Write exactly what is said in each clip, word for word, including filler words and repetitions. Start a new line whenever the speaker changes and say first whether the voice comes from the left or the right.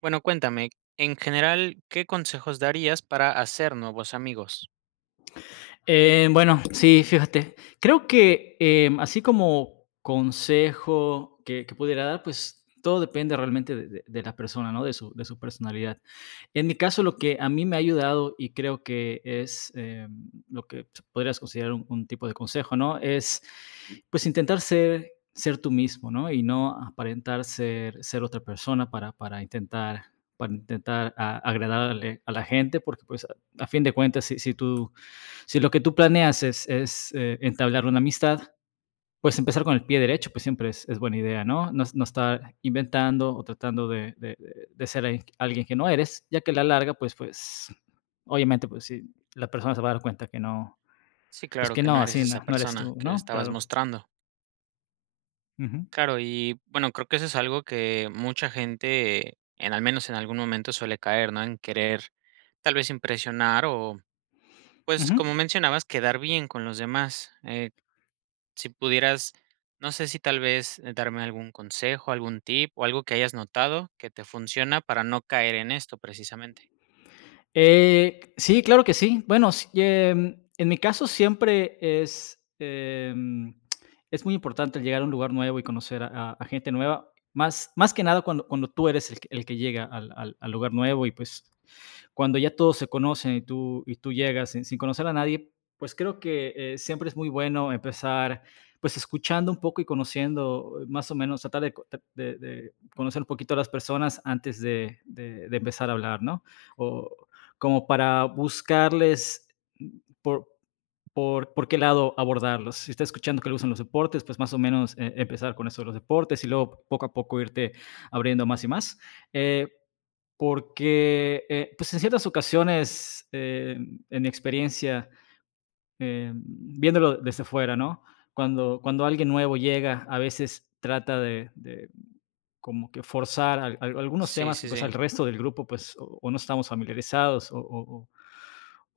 right: Bueno, cuéntame, en general, ¿qué consejos darías para hacer nuevos amigos?
left: Eh, bueno, sí, fíjate. Creo que em, así como consejo que, que pudiera dar, pues todo depende realmente de, de- de la persona, ¿no? De su, de su personalidad. En mi caso, lo que a mí me ha ayudado y creo que es em, lo que se podrías considerar un, un tipo de consejo, ¿no? Es pues intentar ser, ser tú mismo, ¿no? Y no aparentar ser, ser otra persona para, para intentar, para intentar a- agradarle a la gente, porque pues a, a fin de cuentas, si, si tú si lo que tú planeas es, es eh, entablar una amistad, pues empezar con el pie derecho, pues siempre es, es buena idea, ¿no? ¿no? No estar inventando o tratando de, de- de- de ser al- alguien que no eres, ya que a la larga, pues, pues, obviamente, pues sí, la persona se va a dar cuenta que no,
right: Sí,
left: pues
right: claro
left: que
right: que no
left: no,
right: eres
left: así
right: esa
left: no, no eres
right: persona
left: tú,
right: que
left: ¿no?
right: estabas
left: Claro.
right: mostrando.
left: Ujú,
right: Claro, y bueno, creo que eso es algo que mucha gente, en al menos en algún momento, suele caer, ¿no? En querer tal vez impresionar o, pues,
left: ujú.
right: como mencionabas, quedar bien con los demás. Eh, si pudieras, no sé si tal vez eh, darme algún consejo, algún tip o algo que hayas notado que te funciona para no caer en esto precisamente.
left: Eh, sí, claro que sí. Bueno, sí, em, en mi caso siempre es, em, es muy importante el llegar a un lugar nuevo y conocer a, a- a gente nueva, más, más que nada cuando, cuando tú eres el, que el que llega al, al- al lugar nuevo y pues cuando ya todos se conocen y tú, y tú llegas sin, sin conocer a nadie, pues creo que eh, siempre es muy bueno empezar pues escuchando un poco y conociendo eh, más o menos, tratar de, co- tra- de- de conocer un poquito a las personas antes de, de- de empezar a hablar, ¿no? O como para buscarles mm, por, por, por qué lado abordarlos. Si está escuchando que le gustan los deportes, pues más o menos eh, empezar con eso de los deportes y luego poco a poco irte abriendo más y más. Eh, porque, eh, pues, en ciertas ocasiones, eh, en mi experiencia, eh, viéndolo desde fuera, ¿no? Cuando cuando alguien nuevo llega, a veces trata de de como que forzar al al algunos
right: Sí,
left: temas que,
right: sí,
left: pues,
right: sí.
left: al resto del grupo, pues, o o no estamos familiarizados o o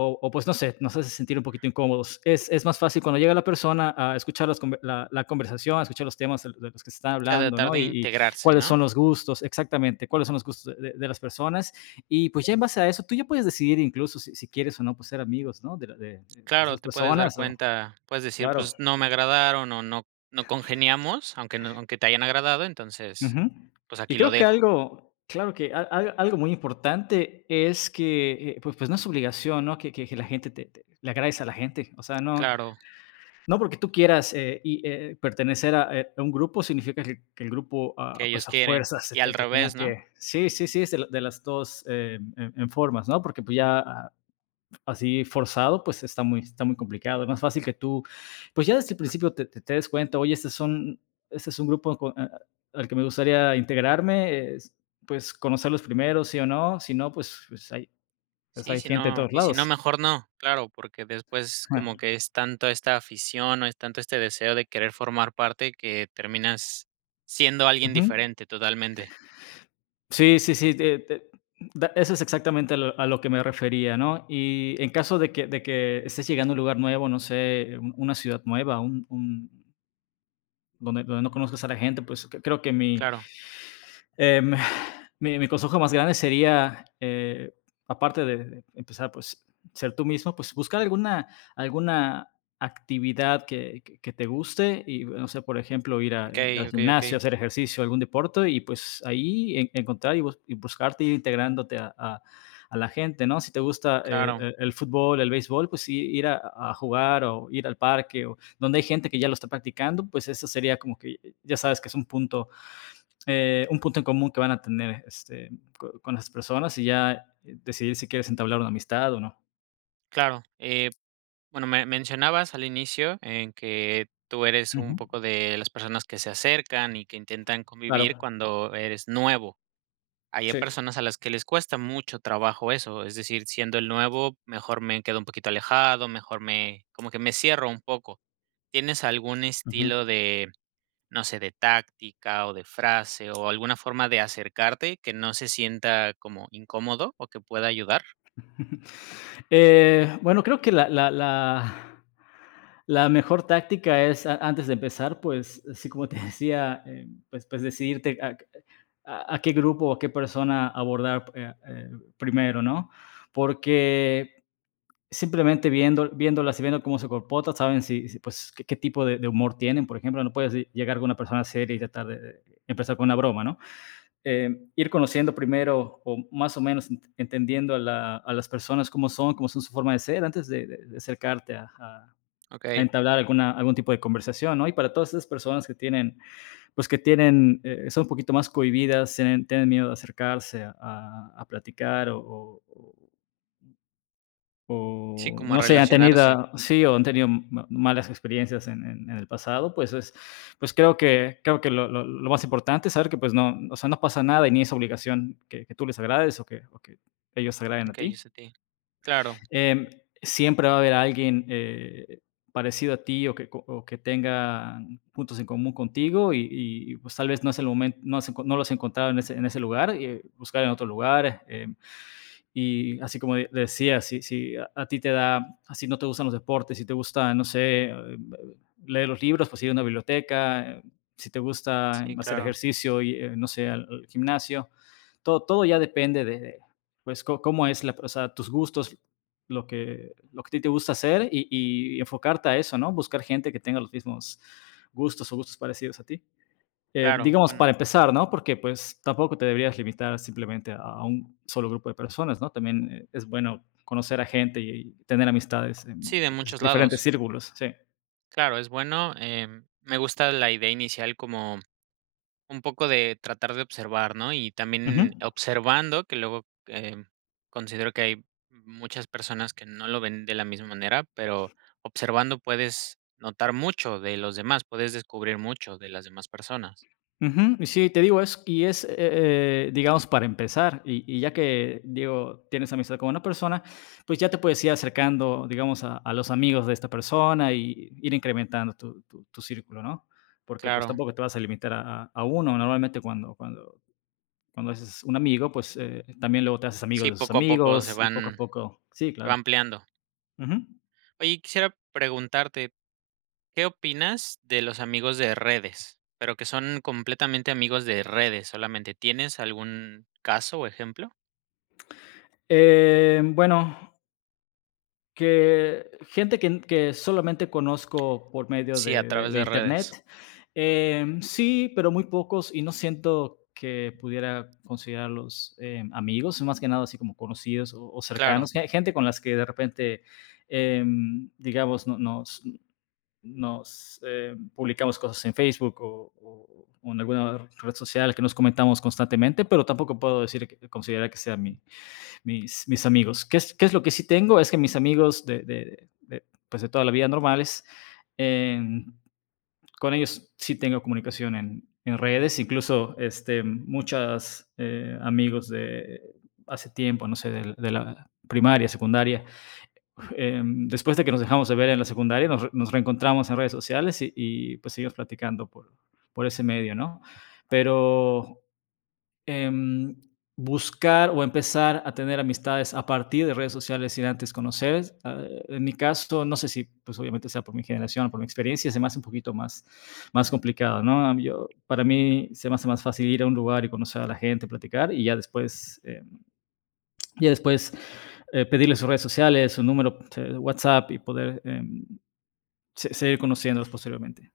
left: o, o, pues no sé, nos hace sentir un poquito incómodos. Es, es más fácil cuando llega la persona a escuchar las, conver- la, la, conversación, a escuchar los temas de, de los que se están
right: Sea,
left: hablando,
right: tratar
left: ¿no?
right: de
left: Y, y,
right: integrarse,
left: cuáles
right: ¿no?
left: son los gustos, exactamente, cuáles son los gustos de, de, de las personas. Y pues ya en base a eso, tú ya puedes decidir incluso si, si quieres o no pues, ser amigos, ¿no? De, la- de de
right: Claro,
left: esas
right: te puedes dar
left: personas, o,
right: cuenta, puedes decir,
left: claro.
right: pues no me agradaron o no, no congeniamos, aunque, no, aunque te hayan agradado, entonces,
left: Ujú.
right: pues
left: Y
right: aquí lo
left: creo que
right: dejo.
left: algo, claro que al- al- algo muy importante es que, eh, pues, pues no es obligación, ¿no? Que, que- que la gente te, te- le agradezca a la gente. O sea, no,
right: Claro,
left: no porque tú quieras, eh, y, eh, pertenecer a, eh, a un grupo, significa que que el grupo,
right: que
left: ah,
right: ellos
left: pues, a
right: quieren.
left: fuerzas se
right: Y al
left: te te tenga
right: revés, ¿no?
left: que sí, sí, sí, es de la de las dos eh, en en formas, ¿no? Porque, pues, ya, ah, así forzado, pues, está muy está muy complicado. Es más fácil que tú, pues, ya desde el principio te te te des cuenta, oye, este son este es un grupo con a al que me gustaría integrarme, es, pues, conocerlos primero, sí o no, si no, pues pues, hay pues,
right: Sí,
left: hay
right: si
left: gente de
right: no,
left: todos
right: y si no,
left: lados.
right: mejor no, claro, porque después como que es tanto esta afición o es tanto este deseo de querer formar parte que terminas siendo alguien
left: Ujú.
right: diferente totalmente.
left: Sí, sí, sí, te te da eso es exactamente a lo a lo que me refería, ¿no? Y en caso de que de que estés llegando a un lugar nuevo, no sé, un una ciudad nueva, un un donde donde no conozcas a la gente, pues, cre creo que mi
right: Claro,
left: eh, mi, mi, consejo más grande sería, eh, aparte de de empezar, pues, ser tú mismo, pues buscar alguna, alguna actividad que, que, que te guste y, no sé, por ejemplo, ir a-
right: ok,
left: al
right: ok, ok,
left: gimnasio, hacer ejercicio, algún deporte y pues ahí en- encontrar y, bus- y buscarte, ir integrándote a, a- a la gente, ¿no? Si te gusta eh,
right: claro,
left: eh, el fútbol, el béisbol, pues sí, ir a, a jugar o ir al parque o donde hay gente que ya lo está practicando, pues eso sería como que ya sabes que es un punto eh, un punto en común que van a tener este, co- con las personas y ya eh, decidir si quieres entablar una amistad o no.
right: claro. Eh, Bueno, me mencionabas al inicio en que tú eres un
left: Ujú,
right: poco de las personas que se acercan y que intentan convivir
left: claro,
right: cuando eres nuevo. Hay
left: sí.
right: personas a las que les cuesta mucho trabajo eso, es decir, siendo el nuevo, mejor me quedo un poquito alejado, mejor me, como que me cierro un poco. ¿Tienes algún
left: Ujú.
right: estilo de, no sé, de táctica o de frase o alguna forma de acercarte que no se sienta como incómodo o que pueda ayudar?
left: Eh, bueno, creo que la, la, la- la mejor táctica es, a- antes de empezar, pues, así como te decía, eh, pues, pues decidirte a, a- a qué grupo o a qué persona abordar eh, eh, primero, ¿no? Porque simplemente viendo viéndolas y viendo cómo se comporta, saben si si, pues, qué qué tipo de de humor tienen, por ejemplo, no puedes ll- llegar con una persona seria y tratar de de empezar con una broma, ¿no? Eh, ir conociendo primero, o más o menos ent entendiendo a la a las personas cómo son, cómo son su forma de ser, antes de de de acercarte a a
right: Ok,
left: a entablar alguna algún tipo de conversación, ¿no? Y para todas esas personas que tienen, pues, que tienen, eh, son un poquito más cohibidas, tienen tienen miedo de acercarse a a a platicar o o
right: sí,
left: o
right: como a
left: no sé, han
right: relacionarse.
left: tenido sí, o han tenido ma malas experiencias en en en el pasado, pues es pues creo que creo que lo lo lo más importante es saber que, pues, no, o sea, no pasa nada y ni es obligación que que tú les agrades o que o que ellos te agraden a
right: Ok, yo
left: ti.
right: sé ti. Claro.
left: Em, siempre va a haber alguien, eh, parecido a ti o que co o que tenga puntos en común contigo y y, pues, tal vez no es el momento, no has enco- no lo has encontrado en ese en ese lugar, y buscar en otro lugar, eh y así como de- decía, si, si a, a ti te da, así no te gustan los deportes, si te gusta, no sé, eh, leer los libros, pues ir a una biblioteca, eh, si te gusta
right: Sí,
left: hacer
right: claro,
left: ejercicio y, eh, no sé, al, al gimnasio, todo, todo ya depende de, de, pues, co- cómo es, la, o sea, tus gustos, lo que, lo que a ti te gusta hacer y, y enfocarte a eso, ¿no? Buscar gente que tenga los mismos gustos o gustos parecidos a ti. Eh,
right: claro.
left: digamos,
right: Bueno,
left: para empezar, ¿no? Porque, pues, tampoco te deberías limitar simplemente a a un solo grupo de personas, ¿no? También, eh, es bueno conocer a gente y y tener amistades en
right: sí, de
left: pues,
right: muchos
left: diferentes
right: lados.
left: círculos, sí.
right: Claro, es bueno. Em, me gusta la idea inicial como un poco de tratar de observar, ¿no? Y
left: Ujú,
right: también observando, que luego em, considero que hay muchas personas que no lo ven de la misma manera, pero observando puedes notar mucho de los demás, puedes descubrir mucho de las demás personas.
left: ujú. Y sí, te digo, es y es, eh eh, digamos, para empezar, y y ya que, digo, tienes amistad con una persona, pues, ya te puedes ir acercando, digamos, a a los amigos de esta persona y ir incrementando tu tu tu círculo, ¿no? Porque, pues,
right: Claro,
left: tampoco te vas a limitar a a a uno. Normalmente, cuando cuando cuando haces un amigo, pues, eh, también luego te haces amigo
right: sí,
left: de sus
right: poco a poco se
left: amigos y poco a
right: van,
left: poco sí,
right: se va
left: claro.
right: ampliando.
left: Ujú.
right: Oye, quisiera preguntarte, ¿qué opinas de los amigos de redes? Pero que son completamente amigos de redes solamente. ¿Tienes algún caso o ejemplo?
left: Eh, bueno, que gente que que solamente conozco por medio
right: Sí, a
left: de de
right: través
left: de
right: de redes.
left: Internet, em, sí, pero muy pocos y no siento que pudiera considerarlos, em, amigos, más que nada así como conocidos o o
right: Claro,
left: cercanos, gen gente con las que de repente, em, digamos, no nos nos eh, publicamos cosas en Facebook o, o- o en alguna red social que nos comentamos constantemente, pero tampoco puedo decir que considerar que sean mi- mis, mis amigos. ¿Qué es, ¿qué es lo que sí tengo? Es que mis amigos de, de- de, pues de toda la vida normales, eh, con ellos sí tengo comunicación en, en redes, incluso este, muchos eh, amigos de hace tiempo, no sé, de de la primaria, secundaria, eh, después de que nos dejamos de ver en la secundaria, nos, re- nos reencontramos en redes sociales y, y, pues seguimos platicando por, por ese medio, ¿no? Pero em, buscar o empezar a tener amistades a partir de redes sociales sin antes conocer, eh, en mi caso, no sé si pues obviamente sea por mi generación o por mi experiencia, se me hace un poquito más, más complicado, ¿no? Yo, para mí se me hace más fácil ir a un lugar y conocer a la gente, platicar y ya después eh, y después eh, pedirle sus redes sociales, su número eh, WhatsApp y poder eh, se- seguir conociéndolos posteriormente.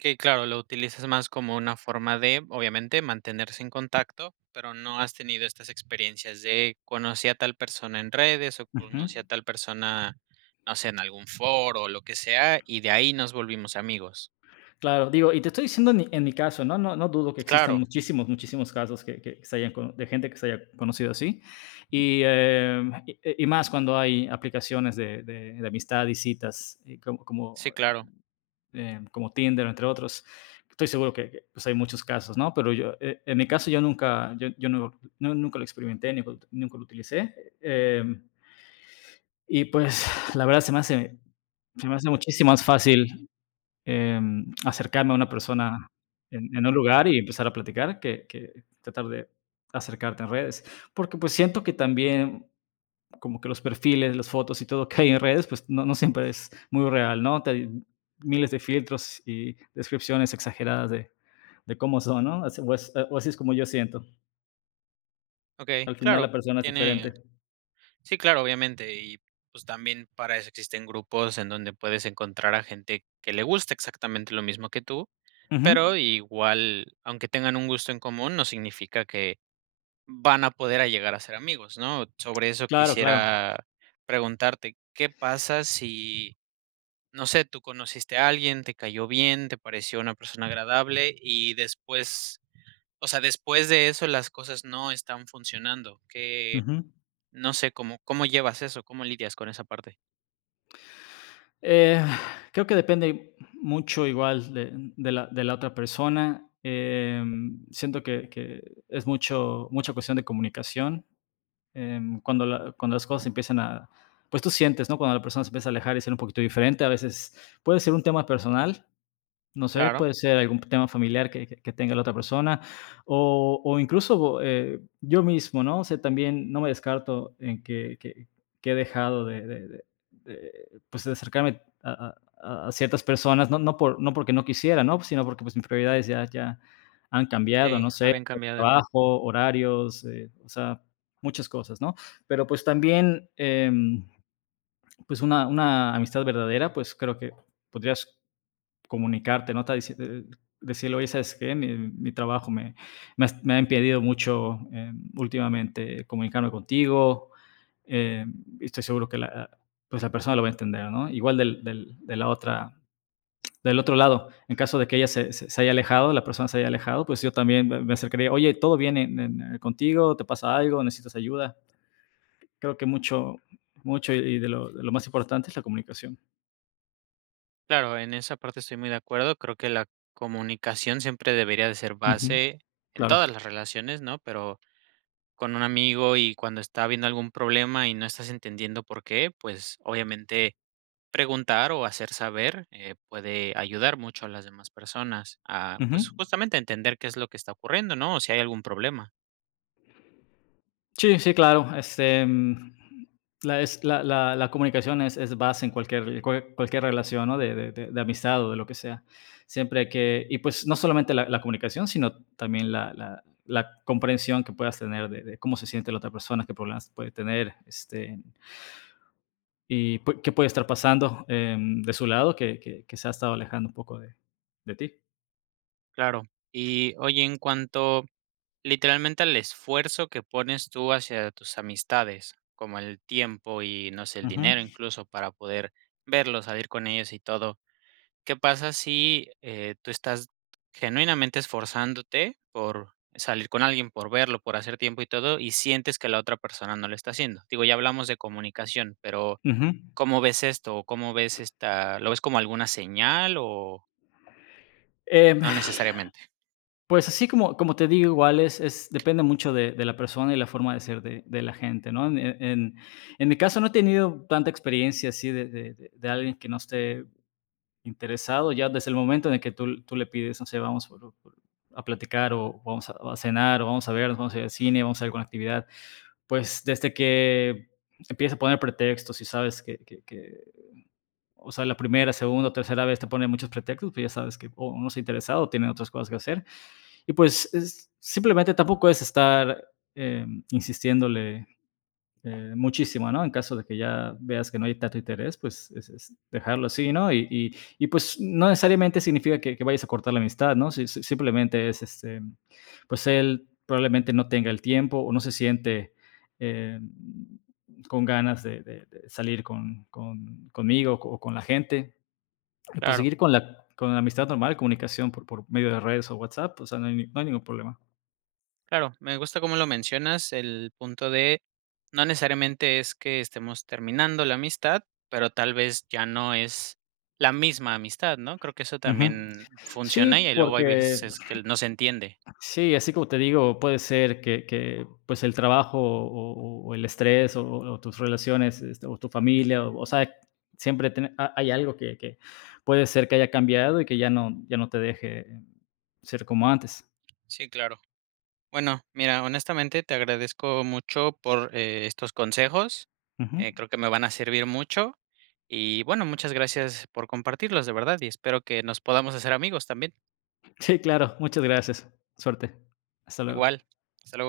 right: que claro, lo utilizas más como una forma de, obviamente, mantenerse en contacto, pero no has tenido estas experiencias de conocí a tal persona en redes o
left: Ujú.
right: conocí a tal persona, no sé, en algún foro o lo que sea, y de ahí nos volvimos amigos.
left: Claro, digo, y te estoy diciendo en mi, en mi caso, ¿no? No, no dudo que existan
right: Claro,
left: muchísimos, muchísimos casos que, que se hayan cono- de gente que se haya conocido así. Y, eh, y, y más cuando hay aplicaciones de, de- de amistad y citas, eh, como,
right: sí,
left: como
right: claro.
left: eh, como Tinder, entre otros. Estoy seguro que, que, pues, hay muchos casos, ¿no? Pero yo, eh, en mi caso, yo nunca, yo, yo no, no- nunca lo experimenté, ni nunca lo utilicé. Eh, y pues la verdad se me hace, se me hace muchísimo más fácil, eh, acercarme a una persona en, en un lugar y empezar a platicar que, que tratar de acercarte en redes. Porque pues siento que también como que los perfiles, las fotos y todo que hay en redes, pues no, no siempre es muy real, ¿no? Te- miles de filtros y descripciones exageradas de, de cómo son, ¿no? Así- O, es- o así es como yo siento.
right: Ok,
left: Al final la
right: claro.
left: persona es
right: Tiene.
left: diferente.
right: Sí, claro, obviamente. Y pues también para eso existen grupos en donde puedes encontrar a gente que le gusta exactamente lo mismo que tú, pero
left: Ujú.
right: igual, aunque tengan un gusto en común, no significa que van a poder a llegar a ser amigos, ¿no? Sobre eso
left: Claro, claro.
right: quisiera preguntarte, ¿qué pasa si, no sé, tú conociste a alguien, te cayó bien, te pareció una persona agradable y después, o sea, después de eso las cosas no están funcionando? ¿Qué,
left: Ujú.
right: no sé cómo cómo llevas eso, cómo lidias con esa parte?
left: Eh, Creo que depende mucho igual de, de la, de la otra persona. Em, siento que, que es mucho, mucha cuestión de comunicación. Em, cuando la cuando las cosas empiezan a, pues tú sientes, ¿no? Cuando la persona se empieza a alejar y ser un poquito diferente, a veces puede ser un tema personal, no sé,
right: Claro.
left: puede ser algún tema familiar que que que tenga la otra persona, o o incluso, eh, yo mismo, ¿no? O sea, también no me descarto en que que que he dejado de de de de, pues, de acercarme a a a ciertas personas, no no por no porque no quisiera, ¿no? Sino porque, pues, mis prioridades ya ya han cambiado,
right: Sí,
left: no
right: a
left: sé,
right: bien cambiado.
left: trabajo, horarios, eh, o sea, muchas cosas, ¿no? Pero, pues, también, em, pues, una una amistad verdadera, pues, creo que podrías comunicarte, ¿no? Está dici eh, Decirle: "Oye, ¿sabes qué? Mi mi trabajo me me has me ha impedido mucho, em, últimamente comunicarme contigo, em, y estoy seguro que la pues, la persona lo va a entender", ¿no? Igual del del de la otra, del otro lado, en caso de que ella se se se haya alejado, la persona se haya alejado, pues, yo también me me acercaría: "Oye, ¿todo bien en en eh, contigo? ¿Te pasa algo? ¿Necesitas ayuda?". Creo que mucho mucho y y de lo de lo más importante es la comunicación.
right: Claro, en esa parte estoy muy de acuerdo. Creo que la comunicación siempre debería de ser
left: Ujú.
right: base en
left: Claro.
right: todas las relaciones, ¿no? Pero con un amigo y cuando está habiendo algún problema y no estás entendiendo por qué, pues obviamente preguntar o hacer saber eh, puede ayudar mucho a las demás personas a,
left: Ujú.
right: pues justamente entender qué es lo que está ocurriendo, ¿no? O si hay algún problema.
left: Sí, sí, claro. Este, mm, la, es, la, la, la comunicación es, es base en cualquier, cual- cualquier relación, ¿no? De, de- de- de amistad o de lo que sea. Siempre hay que, y pues no solamente la, la comunicación, sino también la, la- la comprensión que puedas tener de, de cómo se siente la otra persona, qué problemas puede tener, este, y pu- qué puede estar pasando, em, de su lado, que, que- que se ha estado alejando un poco de, de ti.
right: Claro. Y oye, en cuanto literalmente el esfuerzo que pones tú hacia tus amistades, como el tiempo y no sé, el
left: Ujú,
right: dinero incluso para poder verlos, salir con ellos y todo. ¿Qué pasa si eh, tú estás genuinamente esforzándote por salir con alguien, por verlo, por hacer tiempo y todo, y sientes que la otra persona no lo está haciendo? Digo, ya hablamos de comunicación, pero
left: ujú.
right: ¿cómo ves esto? ¿O cómo ves esta? ¿Lo ves como alguna señal o
left: Em,
right: no necesariamente?
left: Pues así como como te digo, igual es es depende mucho de de la persona y la forma de ser de de la gente, ¿no? En en en mi caso no he tenido tanta experiencia así de de de de alguien que no esté interesado, ya desde el momento en el que tú tú le pides, no sé, vamos por por a platicar o vamos a a cenar o vamos a vernos, vamos a ir al cine, vamos a alguna actividad, pues desde que empieza a poner pretextos y sabes que que que, o sea, la primera, segunda o tercera vez te pone muchos pretextos, pues ya sabes que o no está interesado o tienen otras cosas que hacer. Y pues es, simplemente tampoco es estar, eh, insistiéndole eh, muchísimo, ¿no? En caso de que ya veas que no hay tanto interés, pues es, es dejarlo así, ¿no? Y, y, y, pues no necesariamente significa que, que vayas a cortar la amistad, ¿no? Si, si- simplemente es, este, pues él probablemente no tenga el tiempo o no se siente, eh, con ganas de, de- de salir con, con- conmigo o con la gente. Y pues
right: Claro.
left: seguir con la, con la amistad normal, comunicación por, por medio de redes o WhatsApp, o sea, no hay ni- no hay ningún problema.
right: Claro, me gusta cómo lo mencionas, el punto de no necesariamente es que estemos terminando la amistad, pero tal vez ya no es la misma amistad, ¿no? Creo que eso
left: Ujú.
right: también funciona y
left: Sí,
right: ahí luego hay
left: porque
right: veces que no se entiende.
left: sí, así como te digo, puede ser que que, pues, el trabajo o o o el estrés o o tus relaciones, este, o tu familia, o o sea, siempre tiene ha hay algo que que puede ser que haya cambiado y que ya no ya no te deje ser como antes.
right: Sí, claro. Bueno, mira, honestamente te agradezco mucho por eh, estos consejos.
left: Ujú.
right: Eh, creo que me van a servir mucho. Y bueno, muchas gracias por compartirlos, de verdad, y espero que nos podamos hacer amigos también.
left: Sí, claro, muchas gracias. Suerte. Hasta luego.
right: Igual. Hasta luego.